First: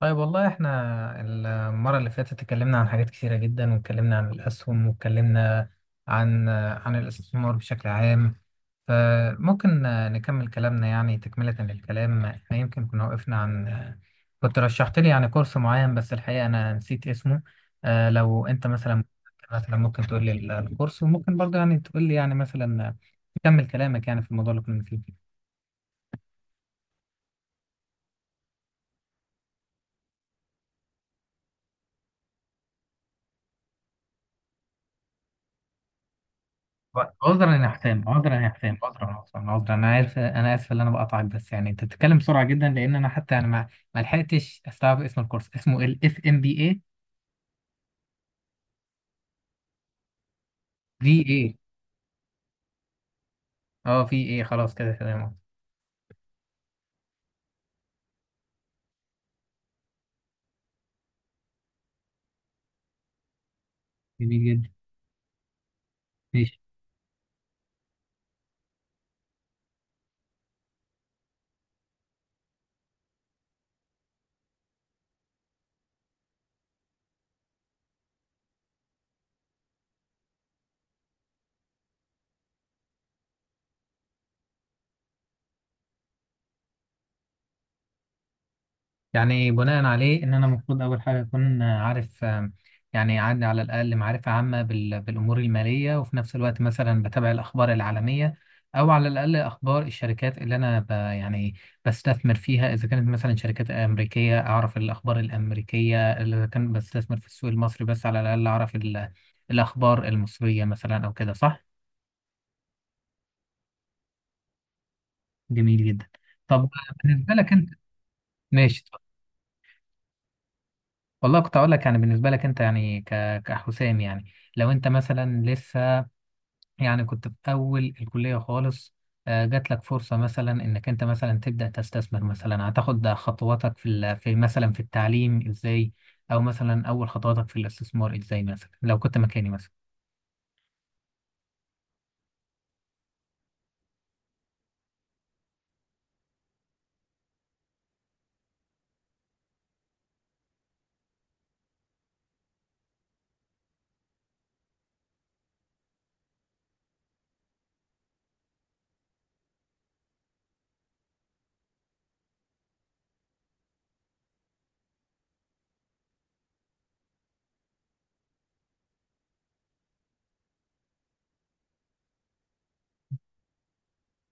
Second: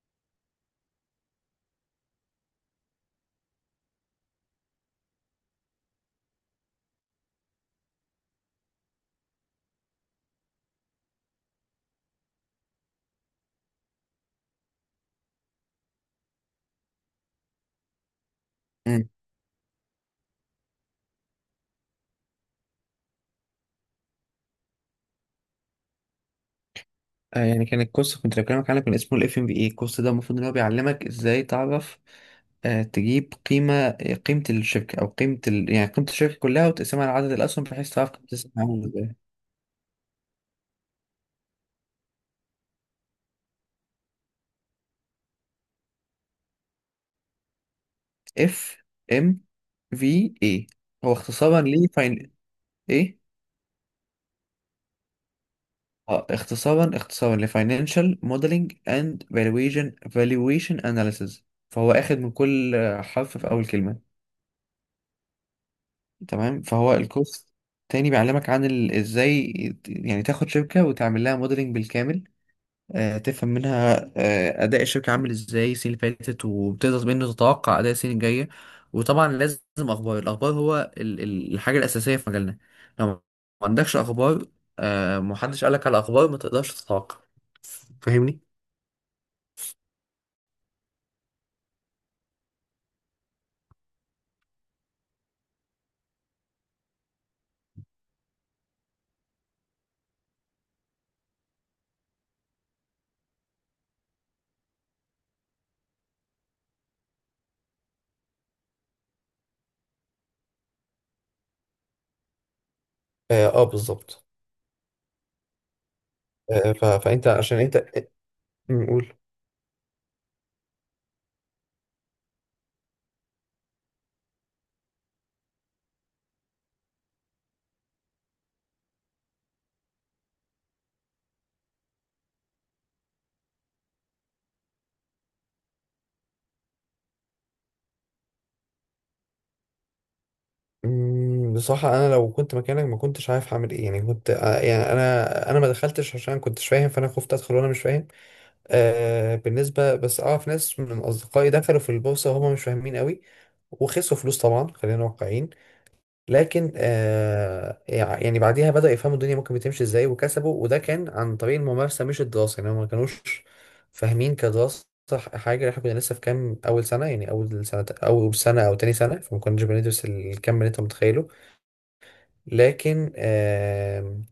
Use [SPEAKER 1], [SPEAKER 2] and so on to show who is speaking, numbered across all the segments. [SPEAKER 1] طيب، والله احنا المرة اللي فاتت اتكلمنا عن حاجات كثيرة جدا، واتكلمنا عن الأسهم، واتكلمنا عن الاستثمار بشكل عام. فممكن نكمل كلامنا، يعني تكملة للكلام. احنا يمكن كنا وقفنا كنت رشحت لي يعني كورس معين، بس الحقيقة أنا نسيت اسمه. لو أنت مثلا
[SPEAKER 2] مم.
[SPEAKER 1] ممكن تقول لي الكورس، وممكن برضه يعني تقول لي يعني مثلا تكمل كلامك يعني في الموضوع اللي كنا فيه.
[SPEAKER 2] آه، يعني كان الكورس كنت بكلمك عنه كان اسمه الاف ام بي اي. الكورس ده المفروض ان هو بيعلمك ازاي تعرف، تجيب قيمه، قيمه الشركه او قيمه يعني قيمه الشركه كلها وتقسمها لعدد
[SPEAKER 1] عذرا
[SPEAKER 2] الاسهم
[SPEAKER 1] يا
[SPEAKER 2] بحيث
[SPEAKER 1] حسام،
[SPEAKER 2] تعرف قيمه
[SPEAKER 1] عذرا يا
[SPEAKER 2] السهم
[SPEAKER 1] حسام،
[SPEAKER 2] عامله
[SPEAKER 1] عذرا،
[SPEAKER 2] ازاي.
[SPEAKER 1] عذرا، عذرا، انا عارف، انا اسف ان انا بقطعك، بس يعني انت بتتكلم بسرعه جدا، لان انا حتى انا ما لحقتش استوعب اسم الكورس. اسمه ال اف ام بي اي؟
[SPEAKER 2] اف ام في اي هو
[SPEAKER 1] في اي.
[SPEAKER 2] اختصارا ل فاين ايه.
[SPEAKER 1] اه، في اي، خلاص كده تمام.
[SPEAKER 2] اه، اختصارا لفاينانشال موديلنج اند فالويشن اناليسيز. فهو اخد من كل حرف في اول كلمه.
[SPEAKER 1] جميل جدا.
[SPEAKER 2] تمام، فهو الكورس تاني بيعلمك ازاي يعني تاخد شركة وتعمل لها موديلنج بالكامل. تفهم منها أداء الشركة عامل ازاي السنة اللي فاتت، وبتقدر منه تتوقع أداء السنة الجاية. وطبعا لازم أخبار. الأخبار هو الحاجة الأساسية في مجالنا. لو ما عندكش أخبار، محدش قالك على أخبار، ما تقدرش تتوقع. فاهمني؟
[SPEAKER 1] يعني بناء عليه ان انا المفروض اول حاجه اكون عارف، يعني عندي على الاقل معرفه عامه بالامور الماليه، وفي نفس الوقت مثلا بتابع الاخبار العالميه، او على الاقل اخبار الشركات اللي انا يعني بستثمر فيها. اذا كانت مثلا شركات امريكيه اعرف الاخبار الامريكيه، اذا كان بستثمر في السوق المصري بس على الاقل اعرف الاخبار المصريه مثلا، او كده صح؟
[SPEAKER 2] اه، بالظبط.
[SPEAKER 1] جميل جدا. طب
[SPEAKER 2] آه، ف- فانت
[SPEAKER 1] بالنسبه لك
[SPEAKER 2] عشان
[SPEAKER 1] انت،
[SPEAKER 2] انت
[SPEAKER 1] ماشي.
[SPEAKER 2] قول.
[SPEAKER 1] والله كنت اقول لك يعني بالنسبه لك انت، يعني كحسام يعني، لو انت مثلا لسه يعني كنت في اول الكليه خالص، جات لك فرصه مثلا انك انت مثلا تبدا تستثمر، مثلا هتاخد خطواتك في في مثلا في التعليم ازاي، او مثلا اول خطواتك في الاستثمار ازاي، مثلا لو كنت مكاني مثلا.
[SPEAKER 2] بصراحة أنا لو كنت مكانك ما كنتش عارف هعمل إيه. يعني كنت، يعني أنا ما دخلتش عشان ما كنتش فاهم، فأنا خفت أدخل وأنا مش فاهم. بالنسبة، بس أعرف ناس من أصدقائي دخلوا في البورصة وهم مش فاهمين قوي، وخسروا فلوس. طبعا خلينا واقعيين. لكن يعني بعديها بدأوا يفهموا الدنيا ممكن بتمشي إزاي، وكسبوا. وده كان عن طريق الممارسة مش الدراسة. يعني هم ما كانوش فاهمين كدراسة حاجة. احنا كنا لسه في كام أول سنة، يعني أول سنة أو تاني سنة، فما كناش بندرس الكم اللي أنت متخيله. لكن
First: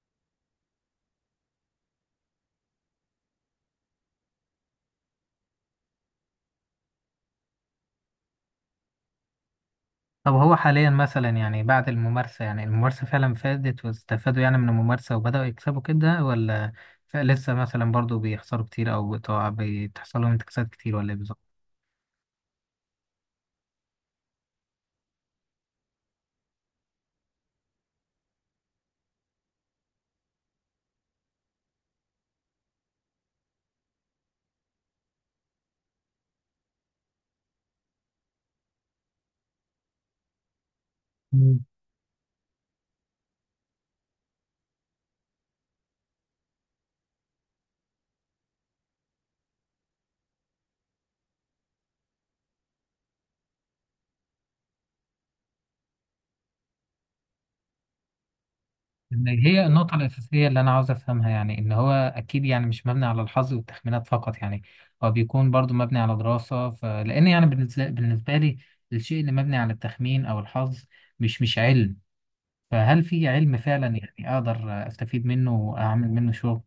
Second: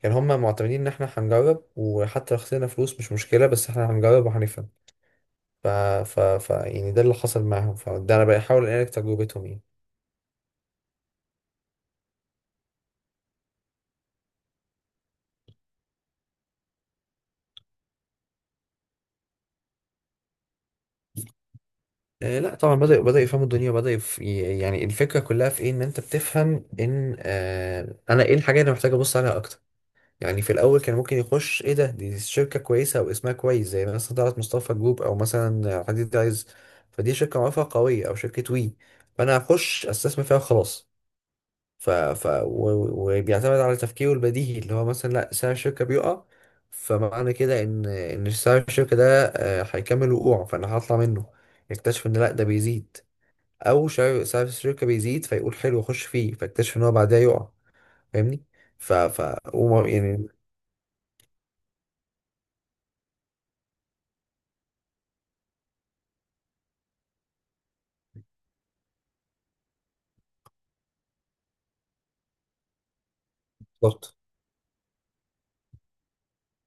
[SPEAKER 2] كان هما معتمدين ان احنا هنجرب، وحتى لو خسرنا فلوس مش مشكله، بس احنا هنجرب وهنفهم. ف... ف... ف يعني ده اللي حصل معاهم، فده انا بحاول انقل تجربتهم يعني.
[SPEAKER 1] طب هو حاليا مثلا يعني بعد الممارسه، يعني الممارسه فعلا فادت واستفادوا يعني من الممارسه وبداوا يكسبوا كده، ولا لسه مثلا برضو بيخسروا كتير، او بتحصل لهم انتكاسات كتير، ولا ايه بالظبط؟
[SPEAKER 2] آه لا، طبعا بدأوا يفهموا الدنيا. وبدأ يعني الفكرة كلها في ايه. ان انت بتفهم ان انا ايه الحاجة اللي محتاج ابص عليها اكتر. يعني في الاول كان ممكن يخش. ايه ده؟ دي شركة كويسة او اسمها كويس، زي مثلا طلعت مصطفى جروب، او مثلا حديد عايز. فدي شركة معروفة قوية، او شركة وي، فانا هخش استثمر فيها وخلاص. وبيعتمد على تفكيره البديهي اللي هو مثلا، لا سعر الشركة بيقع، فمعنى كده ان سعر الشركة ده، هيكمل وقوعه، فانا هطلع منه. يكتشف ان لا، ده بيزيد. او سعر الشركة بيزيد، فيقول حلو اخش فيه، فاكتشف ان هو بعدها يقع. فاهمني؟
[SPEAKER 1] هي النقطة
[SPEAKER 2] يعني
[SPEAKER 1] الأساسية اللي أنا عاوز أفهمها، يعني إن هو أكيد يعني مش مبني على الحظ والتخمينات فقط، يعني هو بيكون برضو مبني على دراسة. فلأن يعني بالنسبة لي الشيء اللي مبني على التخمين أو الحظ مش علم. فهل في علم فعلا
[SPEAKER 2] بالظبط.
[SPEAKER 1] يعني أقدر أستفيد منه وأعمل منه شغل؟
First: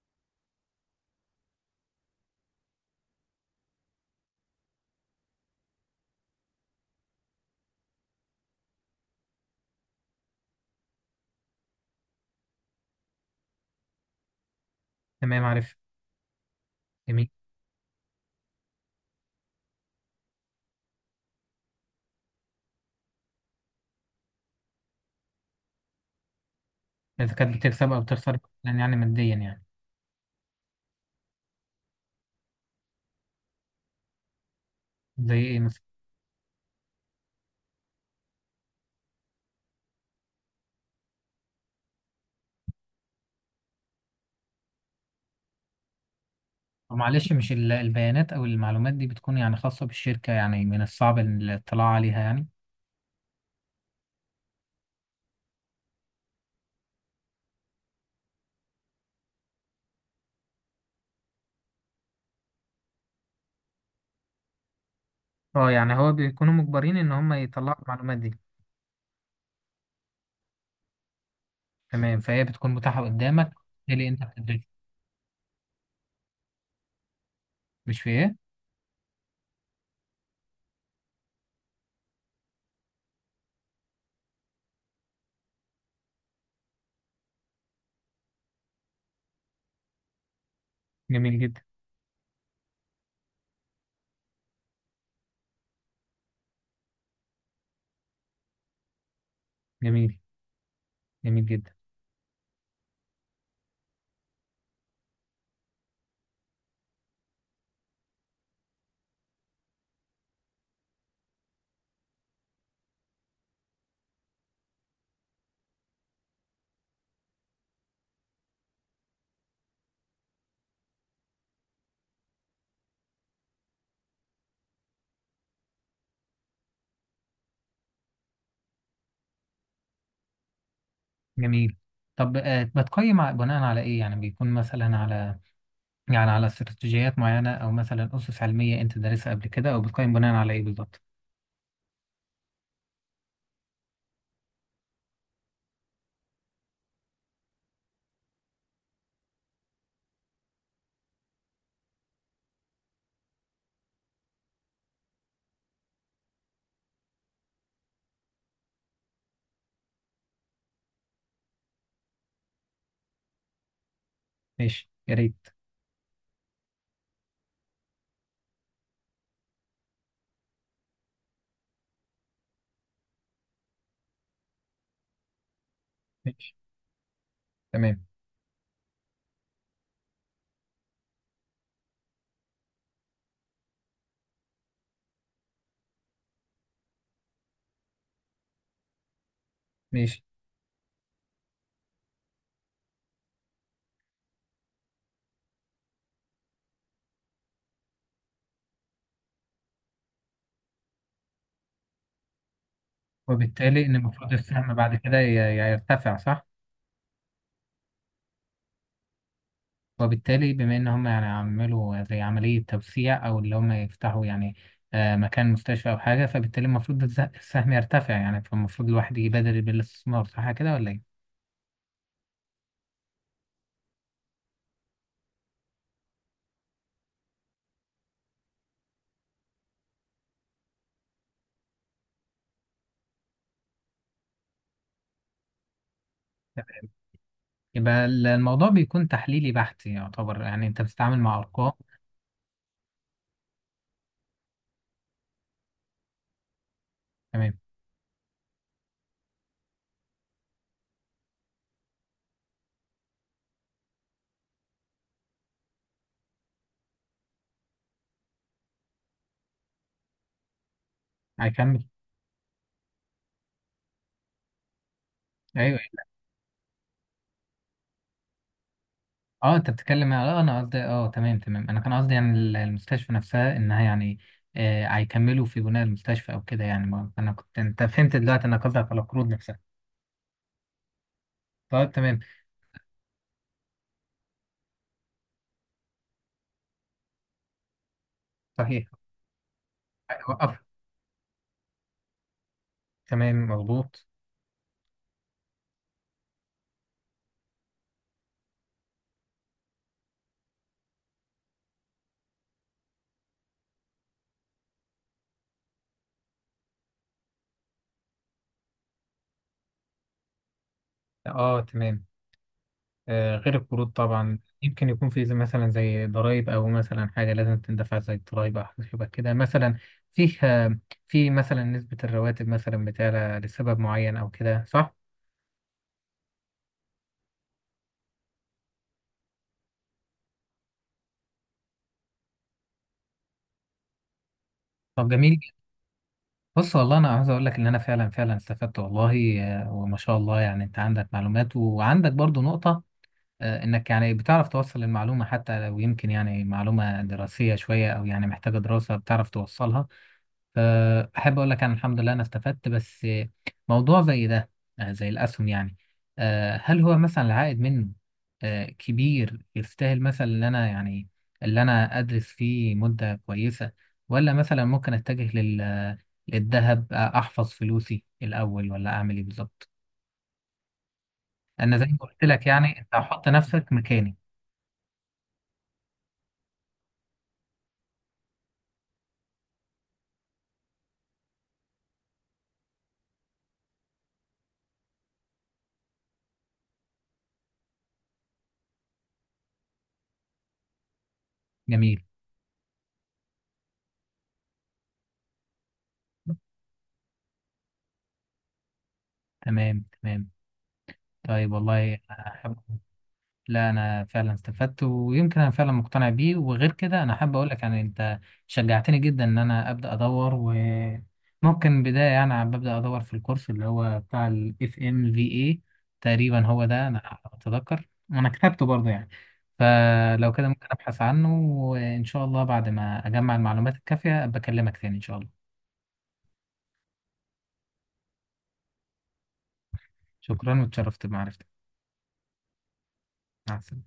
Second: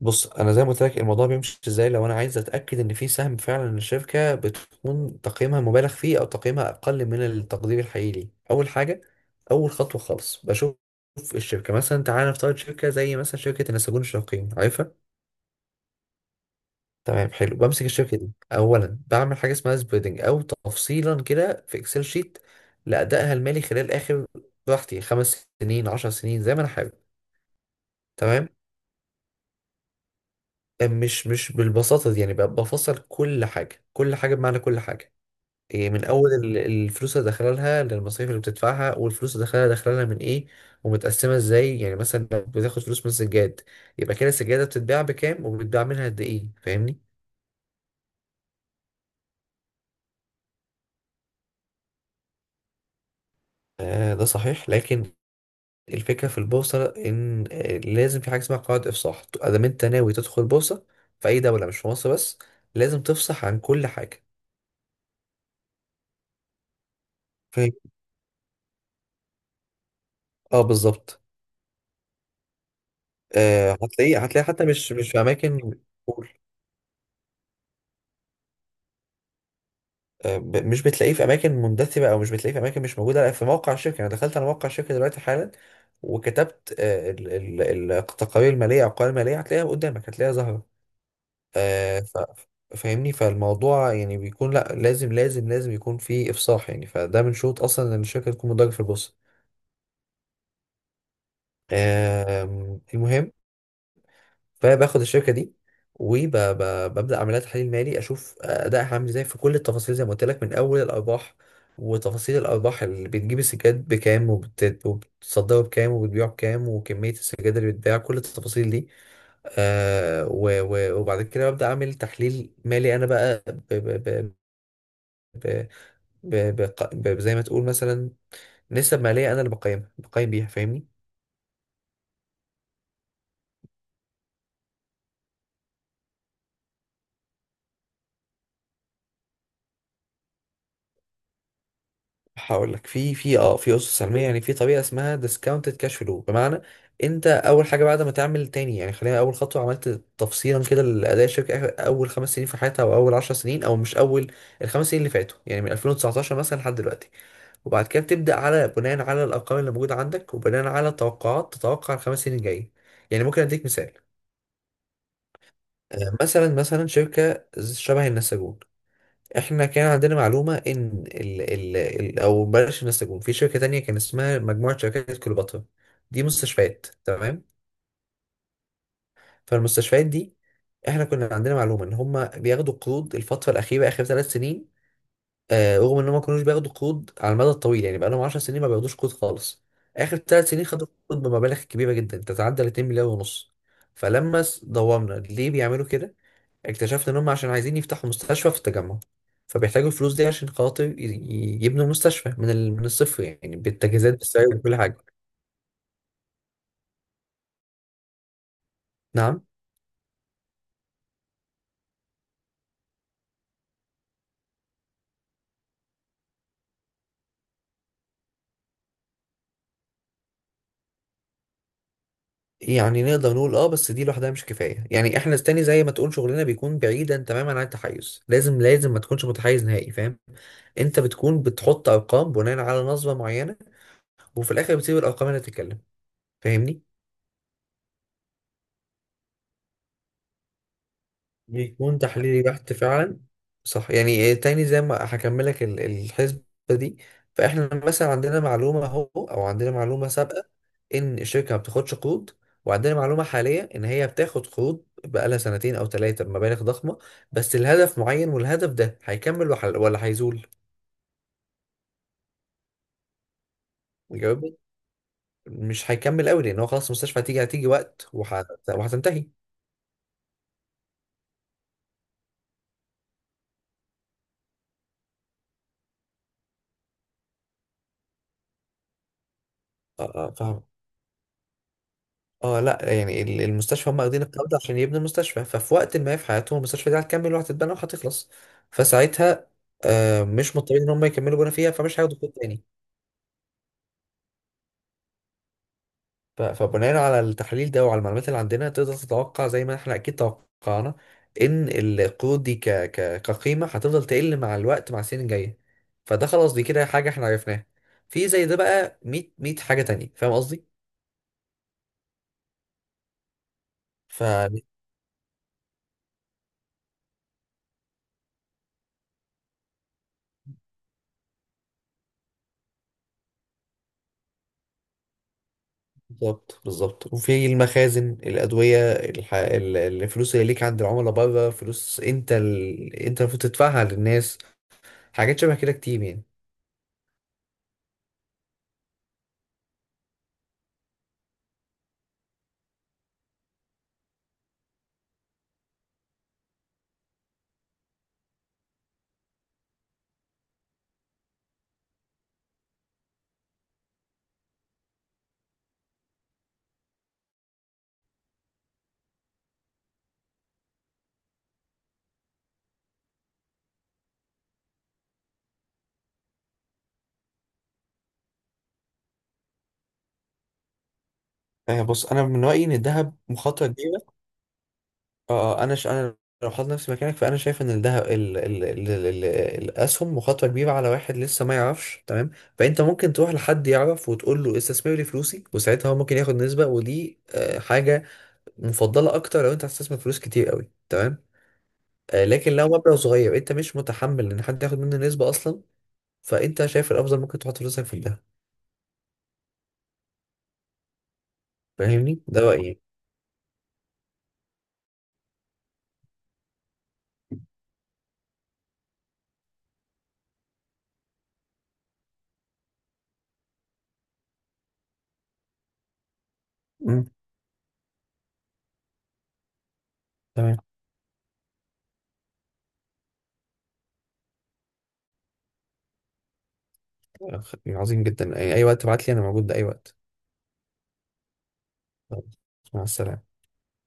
[SPEAKER 2] بص، انا زي ما قلت لك الموضوع بيمشي ازاي. لو انا عايز اتاكد ان في سهم فعلا الشركه بتكون تقييمها مبالغ فيه او تقييمها اقل من التقدير الحقيقي ليه، اول حاجه، اول خطوه خالص، بشوف الشركه. مثلا تعالى نفترض شركه زي مثلا شركه النساجون الشرقية، عارفها؟
[SPEAKER 1] تمام، عارف. جميل.
[SPEAKER 2] تمام، حلو. بمسك الشركه دي اولا، بعمل حاجه اسمها سبريدنج، او تفصيلا كده في اكسل شيت لادائها المالي خلال اخر، براحتي، 5 سنين، 10 سنين، زي ما انا حابب.
[SPEAKER 1] إذا كانت بتكسب أو بتخسر،
[SPEAKER 2] تمام.
[SPEAKER 1] مثلاً يعني ماديا يعني.
[SPEAKER 2] مش بالبساطة دي، يعني بقى بفصل كل حاجة، كل حاجة بمعنى كل حاجة.
[SPEAKER 1] زي إيه مثلا؟
[SPEAKER 2] إيه، من أول الفلوس اللي داخلة لها، للمصاريف اللي بتدفعها، والفلوس اللي داخلة لها من إيه، ومتقسمة إزاي. يعني مثلا لو بتاخد فلوس من سجاد، يبقى كده السجادة بتتباع بكام، وبتتباع منها قد إيه. فاهمني؟
[SPEAKER 1] معلش، مش البيانات أو المعلومات دي بتكون يعني خاصة بالشركة، يعني من الصعب الاطلاع عليها يعني؟
[SPEAKER 2] آه، ده صحيح. لكن الفكرة في البورصة إن، لازم في حاجة اسمها قواعد إفصاح. أدام أنت ناوي تدخل بورصة في أي دولة، مش في مصر بس، لازم تفصح عن كل حاجة.
[SPEAKER 1] اه، يعني هو بيكونوا مجبرين ان هم
[SPEAKER 2] فاهم؟
[SPEAKER 1] يطلعوا المعلومات دي؟
[SPEAKER 2] اه، بالظبط.
[SPEAKER 1] تمام، فهي بتكون متاحة قدامك. إيه اللي
[SPEAKER 2] هتلاقيه
[SPEAKER 1] انت
[SPEAKER 2] هتلاقيه حتى،
[SPEAKER 1] بتدرسه؟
[SPEAKER 2] مش في اماكن. قول.
[SPEAKER 1] مش في ايه؟
[SPEAKER 2] مش بتلاقيه في اماكن مندثره، او مش بتلاقيه في اماكن مش موجوده. لا، في موقع الشركه. انا دخلت على موقع الشركه دلوقتي حالا، وكتبت، التقارير الماليه او القوائم الماليه، هتلاقيها قدامك، هتلاقيها ظاهره.
[SPEAKER 1] جميل جدا.
[SPEAKER 2] آه، ف- فاهمني. فالموضوع يعني بيكون، لا، لازم لازم لازم يكون في افصاح. يعني فده من شروط اصلا ان الشركه تكون مدرجه في البورصه.
[SPEAKER 1] جميل. جميل جدا.
[SPEAKER 2] المهم، فباخد الشركه دي وببدا اعمل لها تحليل مالي، اشوف ادائها عامل ازاي في كل التفاصيل، زي ما قلت لك، من اول الارباح وتفاصيل الارباح، اللي بتجيب السجاد بكام وبتصدره بكام وبتبيعه بكام، وكميه السجاد اللي بتباع، كل التفاصيل دي. وبعد كده ببدا اعمل تحليل مالي انا، بقى، ب ب ب ب ب ب ب زي ما تقول مثلا نسب ماليه، انا اللي بقيمها، بقيم بيها. فاهمني؟
[SPEAKER 1] جميل. طب بتقيم بناء على ايه؟ يعني بيكون مثلا على، يعني على استراتيجيات معينة، او مثلا اسس علمية انت دارسها قبل كده، او بتقيم بناء على ايه بالظبط؟
[SPEAKER 2] هقول لك. في اسس سلميه. يعني في طريقه اسمها ديسكاونتد كاش فلو، بمعنى، انت اول حاجه بعد ما تعمل، تاني يعني، خلينا اول خطوه، عملت تفصيلا كده لاداء الشركه اول 5 سنين في حياتها، او اول 10 سنين، او مش اول، الخمس سنين اللي فاتوا يعني، من 2019 مثلا لحد دلوقتي. وبعد كده بتبدا بناء على الارقام اللي موجوده عندك، وبناء على توقعات، تتوقع الخمس سنين الجايه. يعني ممكن اديك مثال.
[SPEAKER 1] ماشي، يا ريت.
[SPEAKER 2] مثلا شركه شبه النساجون. احنا كان عندنا معلومة ان ال ال ال او بلاش النساجون، في شركة تانية كان اسمها مجموعة شركات كليوباترا، دي
[SPEAKER 1] ماشي.
[SPEAKER 2] مستشفيات، تمام.
[SPEAKER 1] تمام.
[SPEAKER 2] فالمستشفيات دي، احنا كنا عندنا معلومة ان هم بياخدوا قروض الفترة الأخيرة، آخر 3 سنين. رغم ان هم ما كانوش بياخدوا قروض على المدى الطويل، يعني بقالهم 10 سنين ما بياخدوش قروض خالص. آخر
[SPEAKER 1] ماشي.
[SPEAKER 2] 3 سنين خدوا قروض بمبالغ كبيرة جدا، تتعدى ال 2 مليار ونص. فلما دورنا ليه بيعملوا كده، اكتشفت ان هم عشان عايزين يفتحوا مستشفى في التجمع. فبيحتاجوا الفلوس دي عشان خاطر يبنوا مستشفى من الصفر، يعني
[SPEAKER 1] وبالتالي ان
[SPEAKER 2] بالتجهيزات،
[SPEAKER 1] المفروض
[SPEAKER 2] بالسعر،
[SPEAKER 1] السهم
[SPEAKER 2] بكل
[SPEAKER 1] بعد
[SPEAKER 2] حاجه.
[SPEAKER 1] كده يرتفع، صح؟
[SPEAKER 2] نعم.
[SPEAKER 1] وبالتالي بما ان هم يعني عملوا زي عملية توسيع، او اللي هم يفتحوا يعني مكان مستشفى او حاجة، فبالتالي المفروض السهم يرتفع يعني، فالمفروض الواحد يبادر بالاستثمار، صح كده ولا ايه؟
[SPEAKER 2] يعني نقدر نقول اه، بس دي لوحدها مش كفايه. يعني احنا تاني، زي ما تقول، شغلنا بيكون بعيدا تماما عن التحيز، لازم لازم ما تكونش متحيز نهائي، فاهم؟ انت بتكون بتحط ارقام بناء على نظره معينه، وفي الاخر بتسيب الارقام اللي تتكلم. فاهمني؟
[SPEAKER 1] يبقى الموضوع بيكون تحليلي بحت يعتبر، يعني انت بتتعامل مع ارقام.
[SPEAKER 2] بيكون تحليلي بحت فعلا. صح، يعني إيه، تاني زي ما هكملك الحسبة دي.
[SPEAKER 1] تمام.
[SPEAKER 2] فاحنا مثلا عندنا معلومة سابقة ان الشركة ما بتاخدش قروض، وعندنا معلومة حالية ان هي بتاخد قروض بقالها سنتين او ثلاثة بمبالغ ضخمة. بس الهدف معين، والهدف ده هيكمل ولا هيزول.
[SPEAKER 1] هيكمل.
[SPEAKER 2] جاوبني.
[SPEAKER 1] ايوه.
[SPEAKER 2] مش هيكمل قوي، لان هو خلاص المستشفى، هتيجي وقت وهتنتهي.
[SPEAKER 1] اه، انت بتتكلم. اه، انا قصدي، اه تمام، تمام، انا كان قصدي يعني المستشفى نفسها، انها يعني هيكملوا في بناء المستشفى او كده يعني. انا كنت انت فهمت دلوقتي، انا قصدك على القروض نفسها.
[SPEAKER 2] آه، آه، فاهم.
[SPEAKER 1] طيب تمام.
[SPEAKER 2] اه لا، يعني المستشفى هم واخدين القرض عشان يبنوا المستشفى، ففي وقت ما في حياتهم المستشفى دي هتكمل وهتتبنى وهتخلص.
[SPEAKER 1] صحيح.
[SPEAKER 2] فساعتها مش
[SPEAKER 1] وقفت.
[SPEAKER 2] مضطرين ان هم يكملوا بنا فيها، فمش هياخدوا كود تاني.
[SPEAKER 1] تمام مظبوط.
[SPEAKER 2] فبناء على التحليل ده وعلى المعلومات اللي عندنا، تقدر تتوقع، زي ما احنا اكيد توقعنا، ان القروض دي ك ك كقيمة هتفضل تقل مع الوقت، مع السنين الجاية. فده خلاص، دي كده حاجة احنا عرفناها. في زي ده بقى 100، 100 حاجة تانية. فاهم قصدي؟
[SPEAKER 1] اه تمام. غير القروض طبعا يمكن يكون في مثلا زي ضرائب، او مثلا حاجه لازم تندفع زي الضرائب، او حاجه شبه كده مثلا فيها. في مثلا نسبه الرواتب مثلا بتعلى لسبب معين، او كده صح؟
[SPEAKER 2] بالظبط بالظبط. وفي المخازن، الأدوية، الفلوس اللي ليك عند العملاء بره، فلوس انت انت المفروض تدفعها للناس،
[SPEAKER 1] طب
[SPEAKER 2] حاجات
[SPEAKER 1] جميل.
[SPEAKER 2] شبه كده كتير يعني.
[SPEAKER 1] بص، والله انا عاوز اقول لك ان انا فعلا فعلا استفدت والله، وما شاء الله. يعني انت عندك معلومات وعندك برضو نقطه، انك يعني بتعرف توصل المعلومه، حتى لو يمكن يعني معلومه دراسيه شويه او يعني محتاجه دراسه بتعرف توصلها. فأحب أقول لك أنا الحمد لله أنا استفدت. بس موضوع زي ده، زي الأسهم يعني، هل هو مثلا العائد منه كبير، يستاهل مثلا إن أنا يعني اللي أنا أدرس فيه مدة كويسة؟ ولا مثلا ممكن أتجه للذهب، أحفظ فلوسي الأول؟ ولا أعمل إيه بالظبط؟ أنا
[SPEAKER 2] آه،
[SPEAKER 1] زي ما
[SPEAKER 2] بص، انا
[SPEAKER 1] قلت
[SPEAKER 2] من
[SPEAKER 1] لك
[SPEAKER 2] رأيي ان
[SPEAKER 1] يعني، أنت
[SPEAKER 2] الذهب
[SPEAKER 1] هحط
[SPEAKER 2] مخاطرة
[SPEAKER 1] نفسك مكاني.
[SPEAKER 2] كبيرة. انا انا لو حاطط نفسي مكانك، فانا شايف ان الذهب الاسهم مخاطرة كبيرة على واحد لسه ما يعرفش، تمام؟ فانت ممكن تروح لحد يعرف وتقول له استثمر لي فلوسي، وساعتها هو ممكن ياخد نسبة، ودي حاجة مفضلة اكتر لو انت هتستثمر فلوس كتير قوي. تمام.
[SPEAKER 1] جميل.
[SPEAKER 2] لكن لو مبلغ صغير انت مش متحمل ان حد ياخد منه نسبة اصلا، فانت شايف الافضل ممكن تحط فلوسك في الذهب.
[SPEAKER 1] تمام، تمام. طيب، والله
[SPEAKER 2] فاهمني؟ ده
[SPEAKER 1] أحب.
[SPEAKER 2] رأيي.
[SPEAKER 1] لا، انا فعلا استفدت، ويمكن انا فعلا مقتنع بيه، وغير كده انا حابب اقول لك يعني انت شجعتني جدا ان انا ابدا ادور. وممكن بدايه يعني عم ببدا ادور في الكورس اللي هو بتاع الاف ام في اي. تقريبا هو ده،
[SPEAKER 2] امم
[SPEAKER 1] انا اتذكر انا كتبته برضه يعني. فلو كده
[SPEAKER 2] تمام.
[SPEAKER 1] ممكن ابحث عنه، وان شاء الله بعد ما اجمع المعلومات الكافيه ابقى اكلمك تاني ان شاء الله.
[SPEAKER 2] عظيم جدا. اي وقت تبعت لي انا موجود ده، اي وقت.
[SPEAKER 1] شكرا، واتشرفت بمعرفتك.
[SPEAKER 2] خلاص، مع السلامة.
[SPEAKER 1] مع السلامه.